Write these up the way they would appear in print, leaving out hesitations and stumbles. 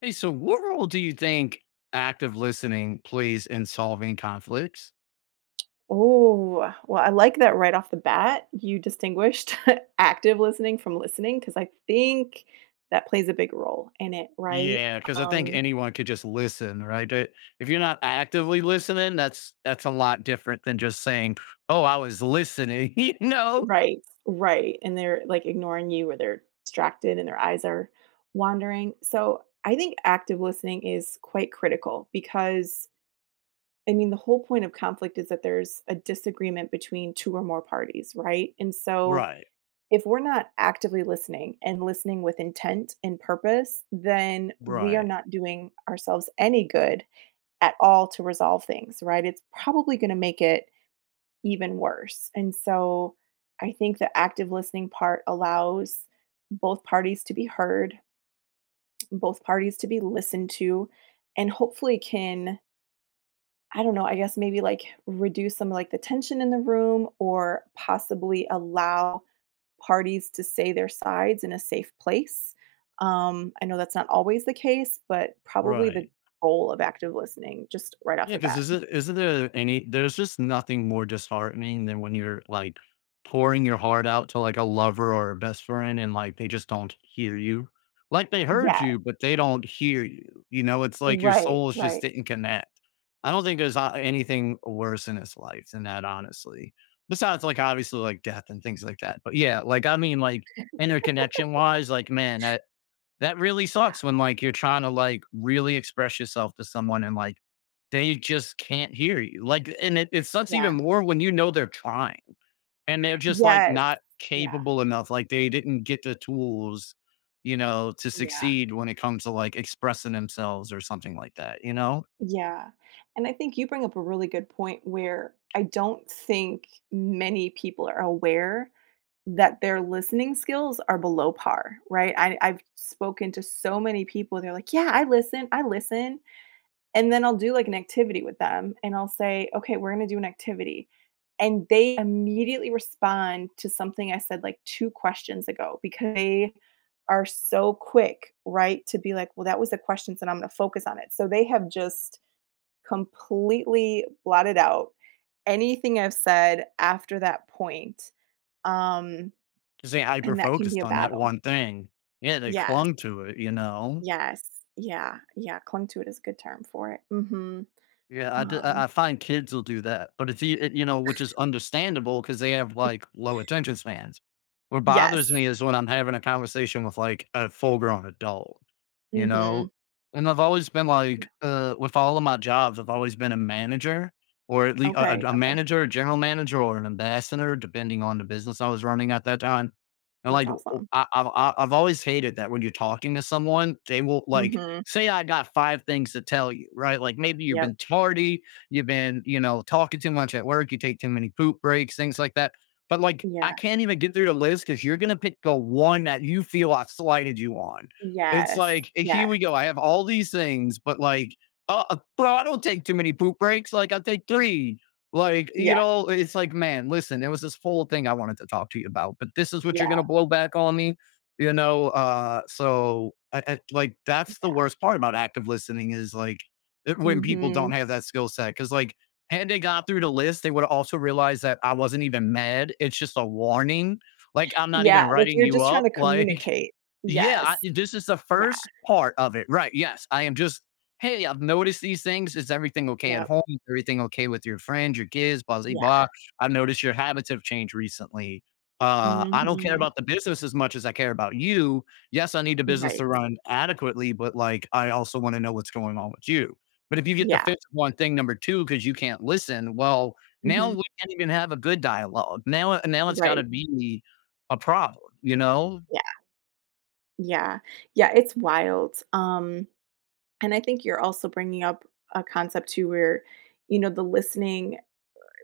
Hey, so what role do you think active listening plays in solving conflicts? Oh, well, I like that right off the bat, you distinguished active listening from listening because I think that plays a big role in it, right? Yeah, because I think Um, anyone could just listen, right? If you're not actively listening, that's a lot different than just saying, "Oh, I was listening," you know? right, right, and they're, like, ignoring you or they're distracted and their eyes are wandering. So, I think active listening is quite critical because, I mean, the whole point of conflict is that there's a disagreement between 2 or more parties, right? And so Right, if we're not actively listening and listening with intent and purpose, then we are right, not doing ourselves any good at all to resolve things, right? It's probably going to make it even worse. And so I think the active listening part allows both parties to be heard, both parties to be listened to, and hopefully can, I don't know, I guess maybe like reduce some like the tension in the room or possibly allow parties to say their sides in a safe place. I know that's not always the case, but probably the right. goal of active listening, just right off Yeah, the because bat. is it isn't there any there's just nothing more disheartening than when you're like pouring your heart out to like a lover or a best friend and like they just don't hear you. Like they heard Yeah. you, but they don't hear you. You know, it's like your Right, souls just right. didn't connect. I don't think there's anything worse in this life than that, honestly. Besides, like obviously, like death and things like that. But yeah, like I mean, like interconnection wise, like man, that really Yeah, sucks when like you're trying to like really express yourself to someone and like they just can't hear you. Like, it sucks yeah. even more when you know they're trying and they're just like Yes. not Yeah, capable enough. Like, they didn't get the tools, you know, to yeah, succeed when it comes to like expressing themselves or something like that, you know? yeah. And I think you bring up a really good point where I don't think many people are aware that their listening skills are below par, right? I've spoken to so many people, they're like, "Yeah, I listen, I listen." And then I'll do, like, an activity with them, and I'll say, "Okay, we're gonna do an activity." And they immediately respond to something I said, like, 2 questions ago because they are so quick, right, to be like, "Well, that was the question, and I'm gonna focus on it." So they have just completely blotted out anything I've said after that point, um, Just they hyper and that can be focused a on that battle. one thing. Yeah, they Yes, clung to it, you know? yes, yeah, yeah, "clung to it" is a good term for it. Mhm, Yeah, I d I um, find kids will do that, but it's e it you know, which is understandable because they have, y like, low attention spans. What bothers yes. me is when I'm having a conversation with, like, a full-grown adult, you Mhm. know? And I've always been like, with all of my jobs, I've always been a manager or at least a Okay, a a okay. manager, a general manager, or an ambassador, depending on the business I was running at that time. And, That's like, w w awesome. I've always hated that when you're talking to someone, they will, like Mhm. say I got 5 things to tell you, right? Like maybe you've Yep. been tardy, you've been, you know, talking too much at work, you take too many poop breaks, things like that. But like I Yeah. can't even get through the list because you're gonna pick the one that you feel I slighted you on. It's Yes. like eh, Yeah. here we go. I have all these things, but like, bro, I don't take too many poop breaks. Like I take three. Like Yeah. you know, it's like, man, listen, there was this whole thing I wanted to talk to you about, but this is what you're Yeah. gonna blow back on me. You know, so I like, that's the Yeah. worst part about active listening is, like, it when people Mhm. don't have that skill set because like, had they got through the list, they would also realize that I wasn't even mad, it's just a warning, like, I'm not even Yeah, like, writing you're you just trying up, to like communicate. yeah, Yes. This is the Yeah. first part of it, right, yes, I am just, "Hey, I've noticed these things, is everything okay at Yep. home? Is everything okay with your friends, your kids, blah, zee, Yeah. blah. I've noticed your habits have changed recently. I don't care Mhm. about the business as much as I care about you. Yes, I need the business Right. to run adequately, but, like, I also wanna know what's going on with you." But if you get the Yeah. fifth one thing number two, because you can't listen, well, now Mhm. we can't even have a good dialogue, now it's gotta Right. be a problem, you know? Yeah. Yeah. Yeah, it's wild. And I think you're also bringing up a concept too where, you know, the listening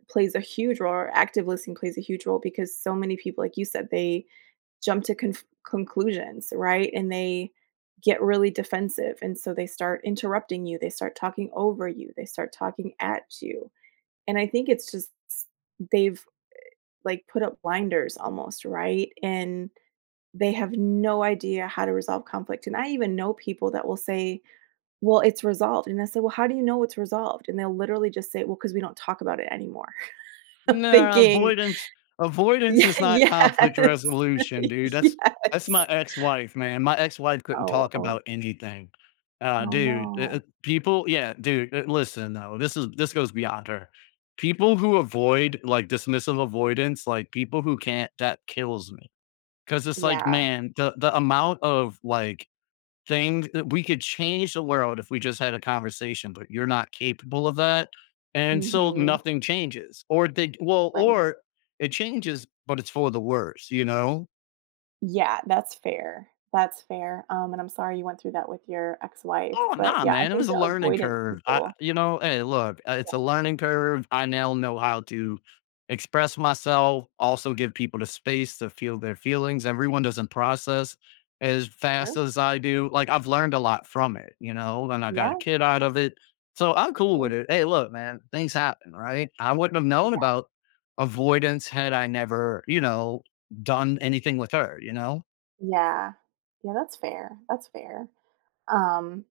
plays a huge role or active listening plays a huge role because so many people, like you said, they jump to conclusions, right? And they get really defensive. And so they start interrupting you, they start talking over you, they start talking at you. And I think it's just they've like put up blinders almost, right? And they have no idea how to resolve conflict. And I even know people that will say, "Well, it's resolved." And I said, "Well, how do you know it's resolved?" And they'll literally just say, "Well, because we don't talk about it anymore." No, thinking, avoidance Yeah, is not conflict yes. resolution, dude. That's my yes. ex-wife, man. My ex-wife couldn't Oh, talk oh. about anything. Oh, no. People, yeah, dude, listen, though, this goes beyond her. People who avoid like dismissive avoidance, like people who can't, that kills me. Cause it's like, Yeah. man, the amount of like thing that we could change the world if we just had a conversation, but you're not capable of that. And so Mhm. nothing changes. Or they well, Right. or it changes, but it's for the worse, you know? Yeah, that's fair. That's fair, and I'm sorry you went through that with your ex-wife, Oh, but, nah, yeah, I man. It think was a the learning avoidant curve. I, people you know, hey, look, it's Yeah, a learning curve. I now know how to express myself, also give people the space to feel their feelings. Everyone doesn't process as sure. fast as I do. Like, I've learned a lot from it, you know, and I got a Yeah. kid out That's of it. So I'm cool fair. with it. Hey, look, man, things happen, right? I wouldn't have known Yeah. about avoidance had I never, you know, done anything with her, you know? Yeah. Yeah, that's fair. That's fair. Um,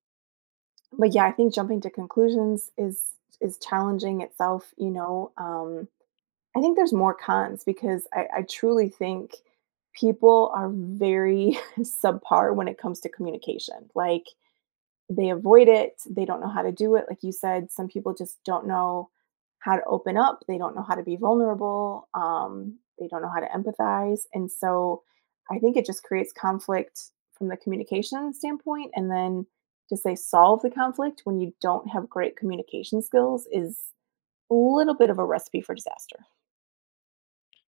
but, yeah, I think jumping to conclusions is challenging itself, you know, I think there's more cons because I truly think people are very subpar when it comes to communication, like they avoid it. They don't know how to do it. Like you said, some people just don't know how to open up. They don't know how to be vulnerable. They don't know how to empathize. And so I think it just creates conflict from the communication standpoint. And then to say solve the conflict when you don't have great communication skills is a little bit of a recipe for disaster.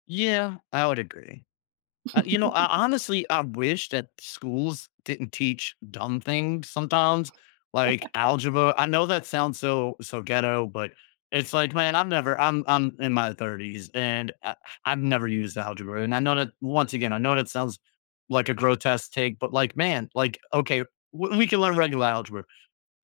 Yeah, I would agree. You know, I, honestly, I wish that schools didn't teach dumb things sometimes, like algebra. I know that sounds so ghetto, but it's like, man, I've never. I'm in my thirties, I've never used algebra. And I know that once again, I know that sounds like a grotesque take, but like, man, like, okay, we can learn regular algebra,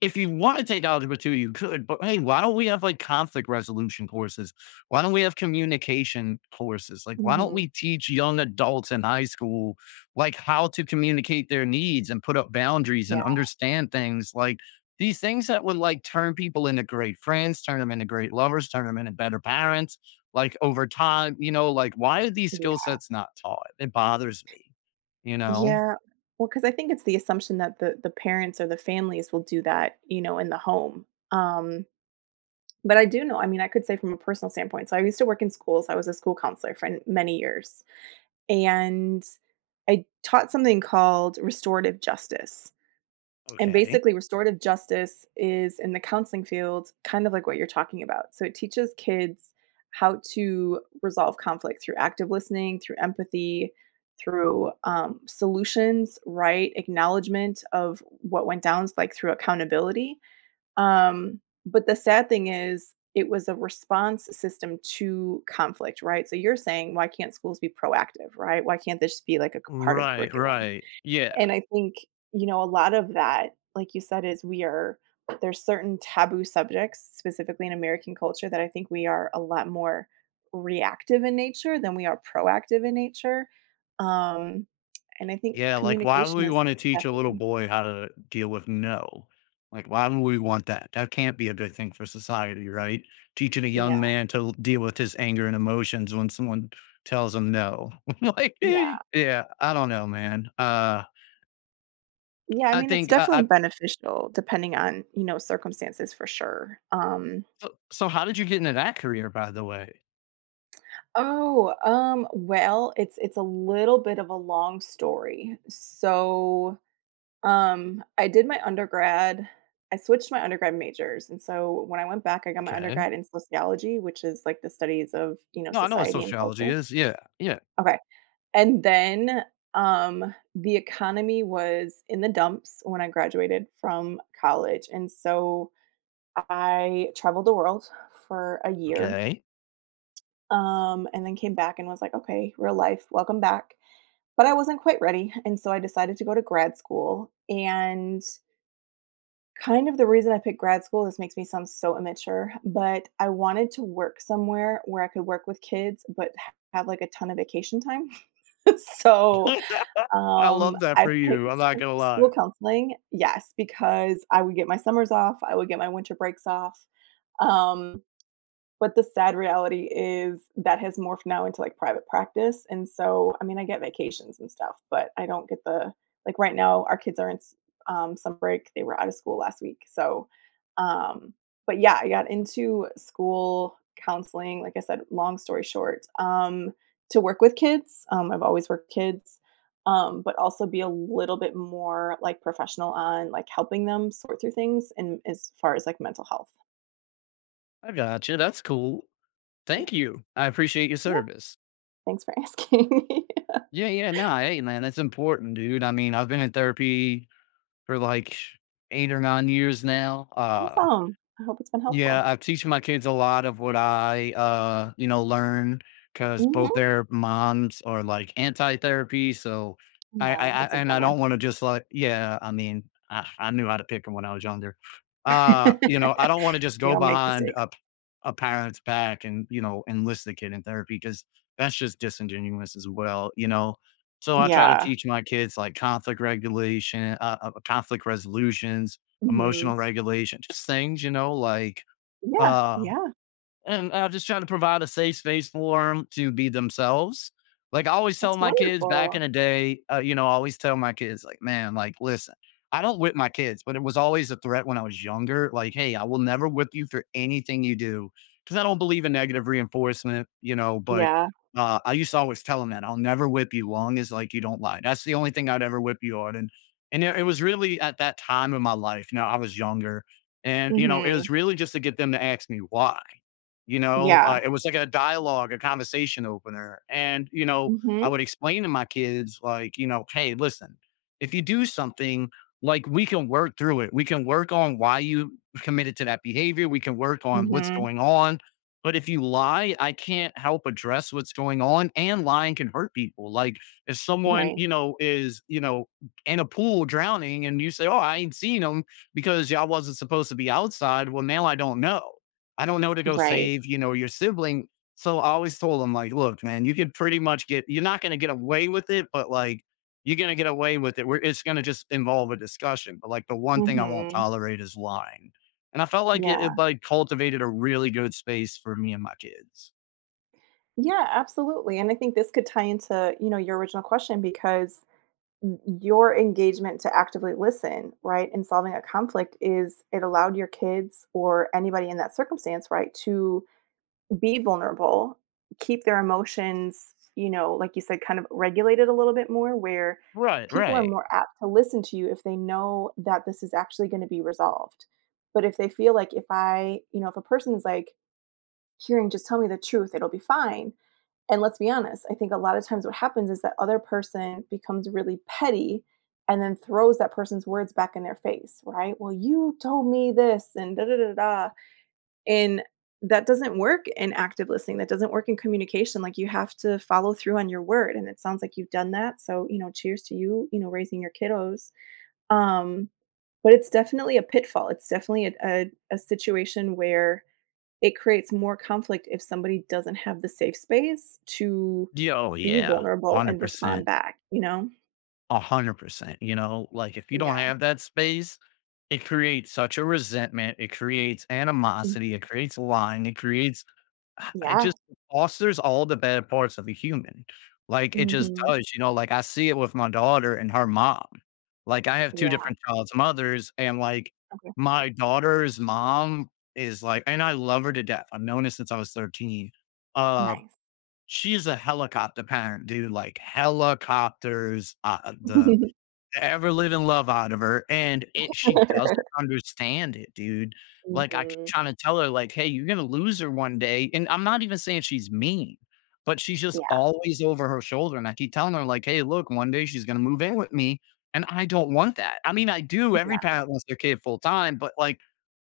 if you want to take algebra two, you could, but hey, why don't we have like conflict resolution courses? Why don't we have communication courses? Like, why don't Mhm. we teach young adults in high school, like how to communicate their needs and put up boundaries Yeah, and understand things like these things that would like turn people into great friends, turn them into great lovers, turn them into better parents, like over time, you know, like why are these skill yeah. sets not taught? It bothers me, you know? Yeah. Well, because I think it's the assumption that the parents or the families will do that, you know, in the home. Um, but I do know, I mean, I could say from a personal standpoint, so I used to work in schools. I was a school counselor for many years. And I taught something called restorative justice. And Okay. basically, restorative justice is in the counseling field, kind of like what you're talking about. So it teaches kids how to resolve conflict through active listening, through empathy, through solutions, right? Acknowledgement of what went down, like through accountability. Um, but the sad thing is, it was a response system to conflict, right? So you're saying, why can't schools be proactive, right? Why can't this be like a part of Right, curriculum? right. Yeah. And I think, you know, a lot of that, like you said, is we are there's certain taboo subjects, specifically in American culture, that I think we are a lot more reactive in nature than we are proactive in nature. Um, and I think Yeah, like, why would communication we is wanna teach a little definitely boy how to deal with no? Like, why would we want that? That can't be a good thing for society, right? Teaching a yeah, young man to l deal with his anger and emotions when someone tells him no. Like, yeah. yeah, I don't know, man. Yeah, I I mean, it's think definitely I beneficial depending on, you know, circumstances for sure. So how did you get into that career, by the way? Oh, well, it's a little bit of a long story. So I did my undergrad I switched my undergrad majors, and so when I went back, I got my Okay. undergrad in sociology, which is, like, the studies of, you know, No, I know what society and sociology culture. is. Yeah, yeah. Okay, and then, the economy was in the dumps when I graduated from college, and so I traveled the world for a year, Okay. And then came back and was like, "Okay, real life, welcome back." But I wasn't quite ready, and so I decided to go to grad school, and Kind of the reason I picked grad school, this makes me sound so immature, but I wanted to work somewhere where I could work with kids, but h have, like, a ton of vacation time. So, I love that I for picked you, I'm not gonna lie. school counseling yes, because I would get my summers off, I would get my winter breaks off, um, but the sad reality is that has morphed now into, like, private practice, and so, I mean, I get vacations and stuff, but I don't get the like, right now, our kids are in s summer break, they were out of school last week, so, um but yeah, I got into school counseling, like I said, long story short, to work with kids, I've always worked kids, but also be a little bit more, like, professional on, like, helping them sort through things and as far as, like, mental health. I got you. That's cool. Yeah. Thank you. I appreciate your service. Thanks for asking. Yeah, yeah, no, hey, man, that's important, dude. I mean, I've been in therapy for like 8 or 9 years now. Awesome. I hope it's been Yeah, helpful. I've teach my kids a lot of what I, you know, learn because both Mhm. their moms are like anti-therapy. So Aw, I that's a and I bummer. don't want to just like, yeah, I mean, I knew how to pick 'em when I was younger. You know, I don't want to just We go all make behind mistakes. A parent's back and, you know, enlist the kid in therapy because that's just disingenuous as well, you know? So I try to Yeah. teach my kids like conflict regulation, conflict resolutions Mhm. emotional regulation, just things, you know, like, Yeah, uh, yeah. and I'm just trying to provide a safe space for them to be themselves. Like I always tell That's my kids back wonderful. in the day, you know, I always tell my kids, like, man, like, listen, I don't whip my kids, but it was always a threat when I was younger. Like, hey, I will never whip you for anything you do because I don't believe in negative reinforcement, you know, but. Yeah. I used to always tell them that I'll never whip you long as like you don't lie. That's the only thing I'd ever whip you on. And it was really at that time in my life. You know, I was younger, and you know, it Mhm. was really just to get them to ask me why, you know, Yeah. It was like a dialogue, a conversation opener, and, you know, I Mhm. would explain to my kids, like, you know, "Hey, listen, if you do something, like, we can work through it. We can work on why you committed to that behavior. We can work on what's Mhm. going on, but if you lie, I can't help address what's going on, and lying can hurt people." Like, if someone, Right. you know, is, you know, in a pool drowning and you say, "Oh, I ain't seen him because y'all wasn't supposed to be outside," well, now I don't know. I don't know to go Right. save, you know, your sibling. So I always told him, like, look, man, you could pretty much get, you're not going to get away with it, but like, you're going to get away with it. We're, it's going to just involve a discussion. But like, the one thing I won't Mhm. tolerate is lying. And I felt like it, Yeah. it like cultivated a really good space for me and my kids. Yeah, absolutely, and I think this could tie into, you know, your original question because your engagement to actively listen, right, in solving a conflict is it allowed your kids or anybody in that circumstance, right, to be vulnerable, keep their emotions, you know, like you said, kind of regulated a little bit more, where Right, people are right. more apt to listen to you if they know that this is actually going to be resolved. But if they feel like if I, you know, if a person is like hearing, just tell me the truth, it'll be fine and let's be honest, I think a lot of times what happens is that other person becomes really petty and then throws that person's words back in their face, right? Well, you told me this and da da da da. And that doesn't work in active listening. That doesn't work in communication. Like you have to follow through on your word. And it sounds like you've done that. So, you know, cheers to you, you know, raising your kiddos. Um, but it's definitely a pitfall. It's definitely a situation where it creates more conflict if somebody doesn't have the safe space to Yeah, oh be yeah, vulnerable and respond back, you know? 100%. You know, like if you don't Yeah. have that space, it creates such a resentment. It creates animosity. It Mhm. creates lying. It creates It Yeah. just fosters all the bad parts of a human. Like, it just Mhm. does, you know, like, I see it with my daughter and her mom. Like, I have 2 Yeah. different child's mothers, and, like, Okay. my daughter's mom is, like and I love her to death. I've known her since I was 13. Uh, Nice. she's a helicopter parent, dude, like, helicopters, the ever live in love out of her, and it she doesn't understand it, dude. Like, I keep Mhm. trying to tell her, like, "Hey, you're gonna lose her one day," and I'm not even saying she's mean, but she's just Yeah, always over her shoulder, and I keep telling her, like, "Hey, look, one day she's gonna move in with me, and I don't want that." I mean, I do, every yeah. parent wants their kid full time, but, like,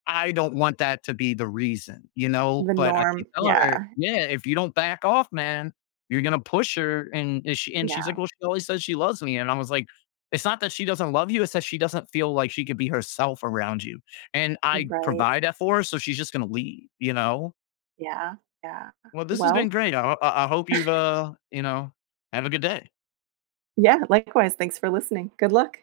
I don't want that to be the reason, you know? The But I norm. keep telling Yeah, her, "Yeah, if you don't back off, man, you're gonna push her." And she's like, yeah. "Well, she always says she loves me." And I was like, "It's not that she doesn't love you, it's that she doesn't feel like she could be herself around you." And I Right. provide that for her, so she's just gonna leave, you know? Yeah, yeah. Well, this has been Well, great. I hope you've, you know, have a good day. yeah, likewise. Thanks for listening. Good luck.